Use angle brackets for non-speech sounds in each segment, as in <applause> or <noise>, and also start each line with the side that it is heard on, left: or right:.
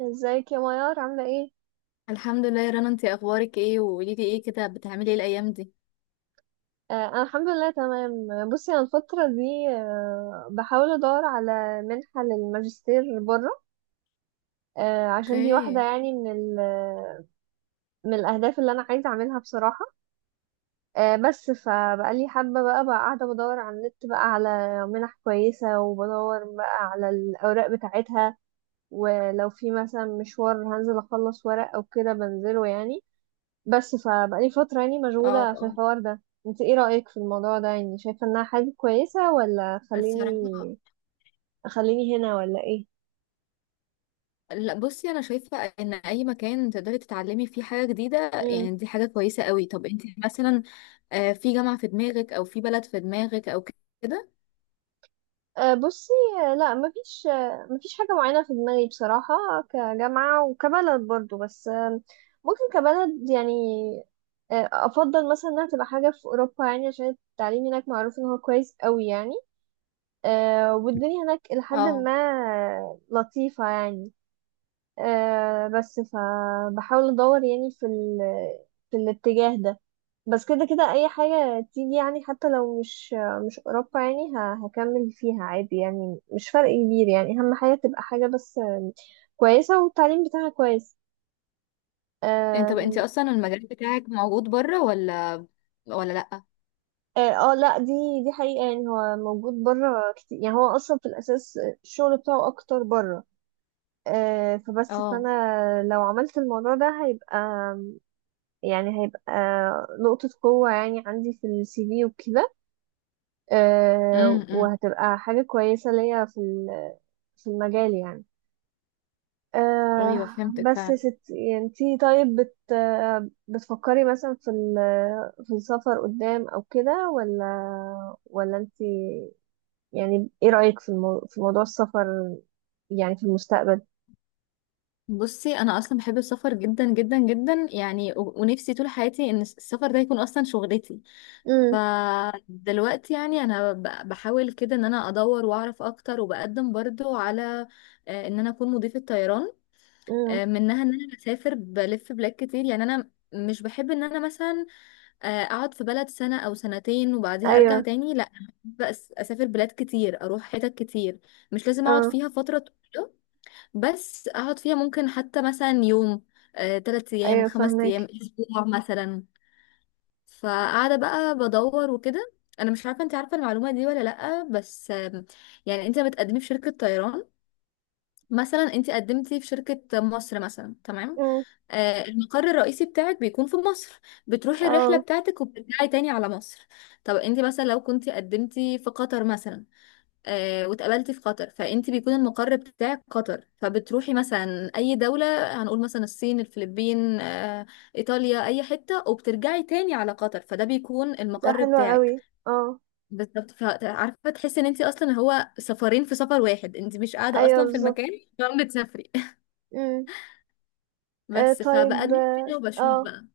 right: ازيك يا ميار، عاملة ايه؟
left: الحمد لله يا رنا، انتي اخبارك ايه؟ وقولي لي ايه كده، بتعملي ايه الايام دي؟
right: انا الحمد لله تمام. بصي، انا الفترة دي بحاول ادور على منحة للماجستير بره. عشان دي واحدة،
left: اوكي.
right: يعني، من الاهداف اللي انا عايزة اعملها بصراحة. بس فبقالي حابة، بقى قاعدة بدور على النت بقى، على منح كويسة، وبدور بقى على الاوراق بتاعتها. ولو في مثلا مشوار هنزل اخلص ورق او كده بنزله يعني. بس فبقالي فترة يعني
left: اه،
right: مشغولة في
left: اه.
right: الحوار ده. انت ايه رأيك في الموضوع ده؟ يعني شايفة انها حاجة كويسة، ولا
left: الصراحة.
right: خليني هنا، ولا ايه؟
left: لا، بصي، انا شايفة ان اي مكان تقدري تتعلمي فيه حاجة جديدة،
right: امم.
left: يعني دي حاجة كويسة قوي. طب انتي مثلا، في جامعة في دماغك او في بلد في دماغك او كده؟
right: بصي، لا، مفيش، مفيش حاجة معينة في دماغي بصراحة، كجامعة وكبلد برضو، بس ممكن كبلد يعني. افضل مثلا انها تبقى حاجة في اوروبا، يعني عشان التعليم هناك معروف ان هو كويس قوي يعني. والدنيا هناك لحد
left: اه.
right: ما لطيفة يعني. بس فبحاول ادور يعني في الاتجاه ده. بس كده كده اي حاجة تيجي، يعني حتى لو مش اوروبا يعني، هكمل فيها عادي يعني، مش فرق كبير يعني. اهم حاجة تبقى حاجة بس كويسة، والتعليم بتاعها كويس.
left: انت بقى
right: آم.
left: انتي اصلا المجال بتاعك موجود بره ولا لا؟
right: اه. لا، دي حقيقة، يعني هو موجود بره كتير، يعني هو اصلا في الاساس الشغل بتاعه اكتر بره. فبس،
left: اه.
right: فانا لو عملت الموضوع ده هيبقى، يعني هيبقى نقطة قوة يعني عندي في السي في وكده.
left: امم.
right: وهتبقى حاجة كويسة ليا في المجال يعني. آه.
left: ايوه، فهمتك
right: بس يا
left: فعلا.
right: ستي، يعني انتي طيب، بت آه، بتفكري مثلا في السفر قدام او كده، ولا انتي، يعني ايه رأيك في موضوع السفر، يعني في المستقبل؟
left: بصي، انا اصلا بحب السفر جدا جدا جدا، يعني ونفسي طول حياتي ان السفر ده يكون اصلا شغلتي.
right: امم.
left: فدلوقتي يعني انا بحاول كده ان انا ادور واعرف اكتر، وبقدم برضو على ان انا اكون مضيفة طيران.
right: امم.
left: منها ان انا بسافر بلف بلاد كتير، يعني انا مش بحب ان انا مثلا اقعد في بلد سنة او سنتين وبعديها ارجع
right: ايوه.
left: تاني، لا. بس اسافر بلاد كتير، اروح حتت كتير. مش لازم اقعد
right: اه.
left: فيها فترة طويلة. بس اقعد فيها ممكن حتى مثلا يوم، 3 ايام،
right: ايوه
left: 5 ايام،
right: فهمك.
left: اسبوع مثلا. فقاعده بقى بدور وكده. انا مش عارفه انت عارفه المعلومه دي ولا لا، بس يعني انت بتقدمي في شركه طيران، مثلا انت قدمتي في شركه مصر مثلا، تمام؟
right: امم.
left: المقر الرئيسي بتاعك بيكون في مصر. بتروحي الرحله
right: اه.
left: بتاعتك وبترجعي تاني على مصر. طب انت مثلا لو كنت قدمتي في قطر مثلا، واتقابلتي في قطر، فانت بيكون المقر بتاعك قطر، فبتروحي مثلا اي دولة. هنقول مثلا الصين، الفلبين، ايطاليا، اي حتة، وبترجعي تاني على قطر، فده بيكون
right: ده
left: المقر
right: حلو قوي،
left: بتاعك.
right: اه.
left: بالظبط. فعارفة، تحسي ان انت اصلا هو سفرين في سفر واحد، انت مش قاعدة
right: ايوه
left: اصلا في
right: بالظبط.
left: المكان. فعم بتسافري <laughs>
right: امم.
left: بس
right: طيب،
left: فبقدم
right: اه،
left: كده وبشوف بقى.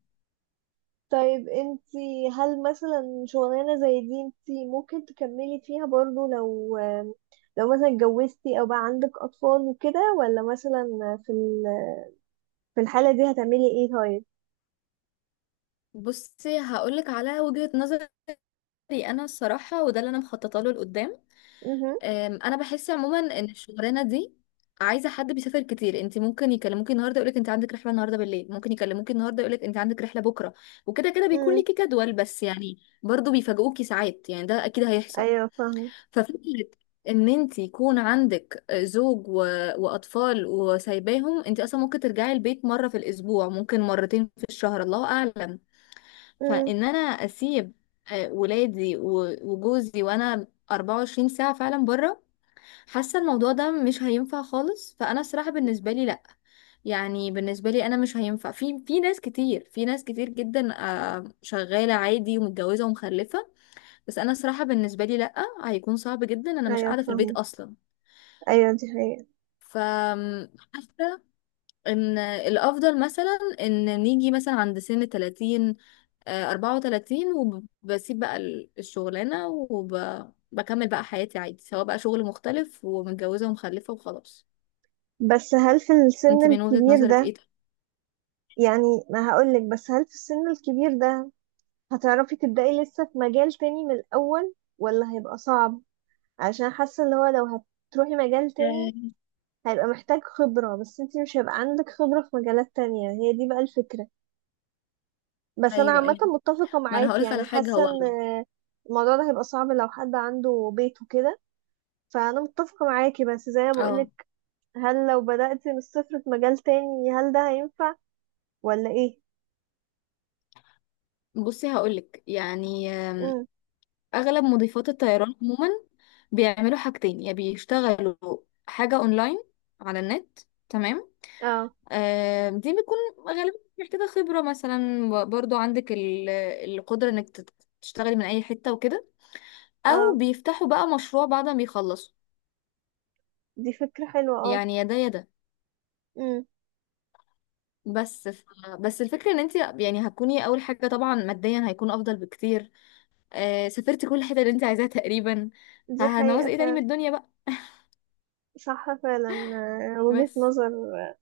right: طيب انتي هل مثلا شغلانة زي دي انتي ممكن تكملي فيها برضو لو لو مثلا اتجوزتي او بقى عندك اطفال وكده، ولا مثلا في ال- في الحالة دي هتعملي ايه طيب؟
left: بصي، هقولك على وجهة نظري. انا الصراحة، وده اللي انا مخططه له لقدام.
right: امم.
left: انا بحس عموما ان الشغلانه دي عايزه حد بيسافر كتير. انت ممكن يكلموكي النهارده يقولك انت عندك رحله النهارده بالليل، ممكن يكلموكي النهارده يقولك انت عندك رحله بكره. وكده كده بيكون
right: امم.
left: ليكي جدول، بس يعني برضو بيفاجئوكي ساعات، يعني ده اكيد هيحصل.
right: ايوه فاهمة.
left: ففكره ان انت يكون عندك زوج واطفال وسايباهم، انت اصلا ممكن ترجعي البيت مره في الاسبوع، ممكن مرتين في الشهر، الله اعلم.
right: امم.
left: فان انا اسيب ولادي وجوزي، وانا 24 ساعه فعلا بره، حاسه الموضوع ده مش هينفع خالص. فانا الصراحه بالنسبه لي لا، يعني بالنسبه لي انا مش هينفع. في ناس كتير، في ناس كتير جدا، شغاله عادي ومتجوزه ومخلفه. بس انا الصراحه بالنسبه لي لا، هيكون صعب جدا، انا مش
right: ايوه
left: قاعده في البيت
right: فاهمة.
left: اصلا.
right: ايوه دي حقيقة.
left: فحاسه ان الافضل مثلا ان نيجي مثلا عند سن 30، 34، وبسيب بقى الشغلانه وبكمل بقى حياتي عادي، سواء بقى شغل مختلف ومتجوزه ومخلفه وخلاص.
right: بس هل في السن
left: انت من وجهة
right: الكبير
left: نظرك
right: ده،
left: ايه ده؟
right: يعني ما هقولك، بس هل في السن الكبير ده هتعرفي تبدأي لسه في مجال تاني من الاول، ولا هيبقى صعب؟ عشان حاسة اللي هو لو هتروحي مجال تاني
left: آه،
right: هيبقى محتاج خبرة، بس انتي مش هيبقى عندك خبرة في مجالات تانية. هي دي بقى الفكرة. بس انا
left: ايوه،
right: عامة
left: ايوه.
right: متفقة
left: ما انا
right: معاكي،
left: هقولك على
right: يعني
left: حاجة،
right: حاسة
left: هو.
right: ان الموضوع ده هيبقى صعب لو حد عنده بيت وكده. فانا متفقة معاكي، بس زي ما
left: اه.
right: بقولك، هل لو بدأتي من الصفر في مجال تاني هل ده هينفع، ولا ايه؟
left: بصي هقولك يعني،
right: امم.
left: اغلب مضيفات الطيران عموما بيعملوا حاجتين. يا بيشتغلوا حاجة اونلاين، على النت، تمام؟
right: اه.
left: آه دي بتكون غالبا محتاجة خبرة، مثلا برضو عندك القدرة انك تشتغلي من اي حتة وكده. او
right: اه.
left: بيفتحوا بقى مشروع بعد ما بيخلصوا.
right: دي فكرة حلوة، اه.
left: يعني يا ده يا ده.
right: امم.
left: بس ف... بس الفكرة ان انت يعني هتكوني اول حاجة. طبعا ماديا هيكون افضل بكتير، آه سافرتي كل حتة اللي انت عايزاها تقريبا،
right: دي
left: فهنعوز
right: حقيقة
left: ايه تاني من
right: فعلا.
left: الدنيا بقى؟
right: صح فعلا. وجهة
left: بس.
right: نظر. آه،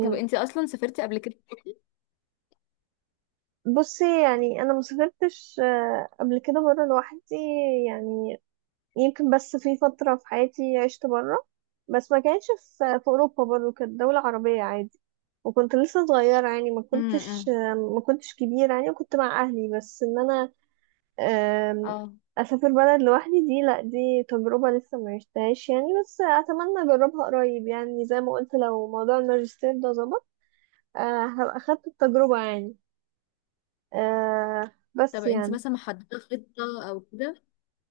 left: طب انت اصلا سافرتي قبل كده؟
right: بصي، يعني انا ما سافرتش قبل كده بره لوحدي يعني. يمكن بس في فتره في حياتي عشت بره، بس ما كانتش في اوروبا، برضه كانت دوله عربيه عادي. وكنت لسه صغيره يعني، ما
left: امم.
right: كنتش،
left: امم.
right: ما كنتش كبيره يعني، وكنت مع اهلي. بس ان انا آم،
left: اه.
right: اسافر بلد لوحدي، دي لا، دي تجربه لسه ما عشتهاش يعني، بس اتمنى اجربها قريب. يعني زي ما قلت، لو موضوع الماجستير ده ظبط هبقى اخدت التجربه يعني.
left: طب
right: بس
left: انت
right: يعني
left: مثلا محددة خطة او كده،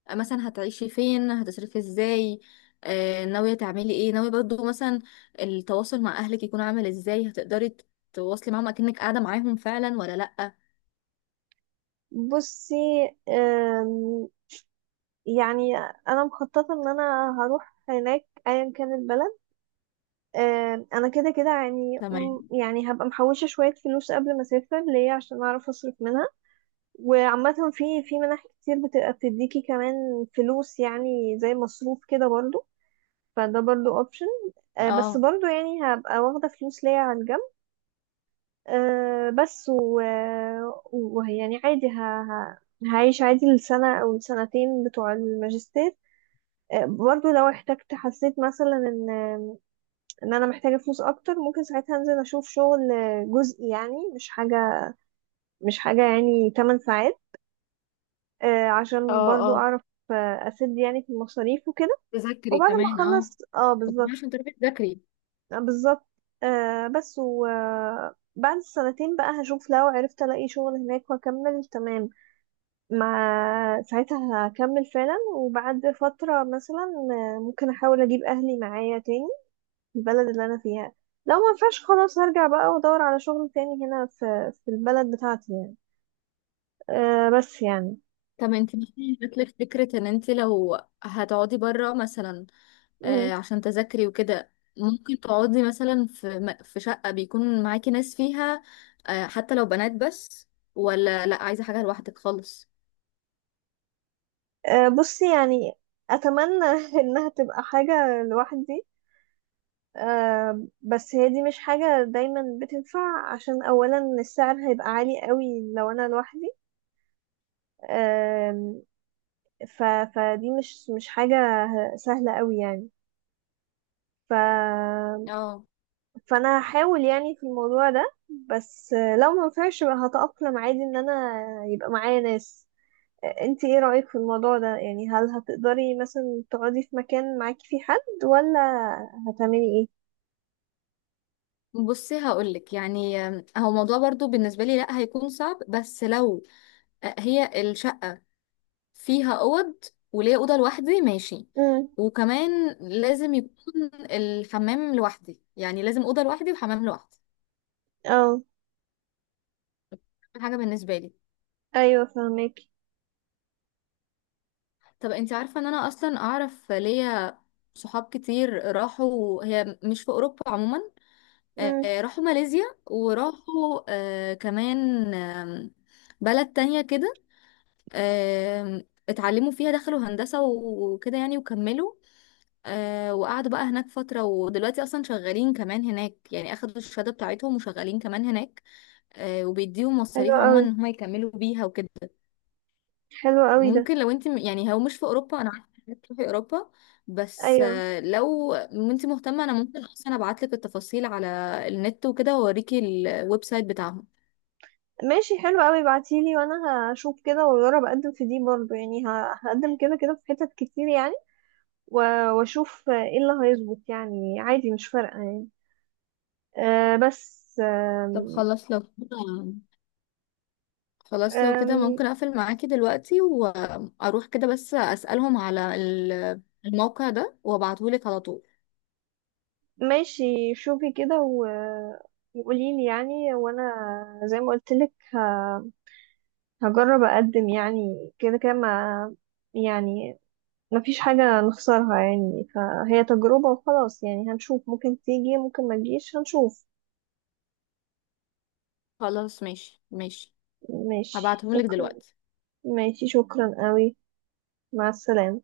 left: مثلا هتعيشي فين، هتصرفي ازاي، آه ناوية تعملي ايه؟ ناوية برضو مثلا التواصل مع اهلك يكون عامل ازاي؟ هتقدري تواصلي معاهم اكنك قاعدة معاهم فعلا ولا لأ؟
right: بصي، أم، يعني انا مخططه ان انا هروح هناك ايا كان البلد. انا كده كده يعني،
left: تمام.
right: يعني هبقى محوشه شويه فلوس قبل ما اسافر ليه عشان اعرف اصرف منها. وعامه في منح كتير بتبقى بتديكي كمان فلوس، يعني زي مصروف كده برضو، فده برضو اوبشن. بس
left: اه،
right: برضو يعني هبقى واخده فلوس ليا على الجنب. بس ويعني عادي هعيش عادي السنة أو السنتين بتوع الماجستير. أه برضو لو احتجت، حسيت مثلا إن أنا محتاجة فلوس أكتر، ممكن ساعتها أنزل أشوف شغل جزئي، يعني مش حاجة، يعني 8 ساعات. أه عشان
left: اه،
right: برضو
left: اه.
right: أعرف أسد يعني في المصاريف وكده.
left: تذاكري
right: وبعد ما
left: كمان، اه.
right: أخلص، اه
left: وكمان
right: بالظبط.
left: عشان تعرفي تذاكري.
right: بالظبط. بس و بعد السنتين بقى هشوف، لو عرفت ألاقي شغل هناك وأكمل تمام، ما ساعتها هكمل فعلا. وبعد فترة مثلا ممكن أحاول أجيب أهلي معايا تاني البلد اللي أنا فيها. لو ما ينفعش، خلاص هرجع بقى وأدور على شغل تاني هنا في البلد بتاعتي يعني. بس يعني.
left: طب انت مثلا جات لك فكرة ان انت لو هتقعدي بره مثلا،
right: مم.
left: آه عشان تذاكري وكده، ممكن تقعدي مثلا في في شقة بيكون معاكي ناس فيها، آه حتى لو بنات بس؟ ولا لا، عايزة حاجة لوحدك خالص؟
right: بصي يعني، أتمنى <laughs> إنها تبقى حاجة لوحدي. أه بس هي دي مش حاجة دايما بتنفع، عشان أولا السعر هيبقى عالي قوي لو أنا لوحدي. ف... فدي مش حاجة سهلة قوي يعني. ف...
left: اه،
right: فانا هحاول يعني في الموضوع ده، بس لو ما ينفعش يبقى هتأقلم عادي ان انا يبقى معايا ناس. انت ايه رأيك في الموضوع ده؟ يعني هل هتقدري مثلا تقعدي في مكان معاكي فيه حد، ولا هتعملي ايه؟
left: بصي هقولك يعني، هو موضوع برضو بالنسبة لي لا، هيكون صعب. بس لو هي الشقة فيها اوض، وليا اوضه لوحدي، ماشي.
right: امم.
left: وكمان لازم يكون الحمام لوحدي، يعني لازم اوضه لوحدي وحمام لوحدي.
right: اه.
left: أهم حاجه بالنسبه لي.
right: ايوه فهمك.
left: طب انت عارفه ان انا اصلا اعرف ليا صحاب كتير راحوا، هي مش في اوروبا عموما،
right: امم.
left: راحوا ماليزيا، وراحوا كمان، بلد تانية كده، اتعلموا فيها، دخلوا هندسة وكده يعني وكملوا. آه، وقعدوا بقى هناك فترة، ودلوقتي أصلا شغالين كمان هناك، يعني أخدوا الشهادة بتاعتهم وشغالين كمان هناك. آه، وبيديهم
right: حلو
left: مصاريف عموما
right: قوي،
left: إن هما يكملوا بيها وكده.
right: حلو قوي ده.
left: ممكن لو أنت يعني هو مش في أوروبا، أنا عارفة إنك تروحي أوروبا، بس
right: ايوه.
left: آه لو أنت مهتمة أنا ممكن أصلا أبعتلك التفاصيل على النت وكده، وأوريكي الويب سايت بتاعهم.
right: ماشي حلو قوي، ابعتيلي وانا هشوف كده واجرب اقدم في دي برضه يعني، هقدم كده كده في حتت كتير يعني، واشوف ايه اللي هيظبط يعني. عادي مش فارقة يعني. آه بس
left: طب
right: آم
left: خلاص لو كده، خلاص لو كده
right: آم.
left: ممكن أقفل معاكي دلوقتي وأروح كده، بس أسألهم على الموقع ده وأبعتهولك على طول.
right: ماشي، شوفي كده وقوليلي يعني. وانا زي ما قلت لك هجرب اقدم يعني كده كده، ما يعني ما فيش حاجة نخسرها يعني، فهي تجربة وخلاص. يعني هنشوف، ممكن تيجي، ممكن ما تجيش، هنشوف.
left: خلاص، ماشي ماشي.
right: ماشي،
left: هبعتهم لك
right: شكرا.
left: دلوقتي.
right: ماشي، شكرا قوي. مع السلامة.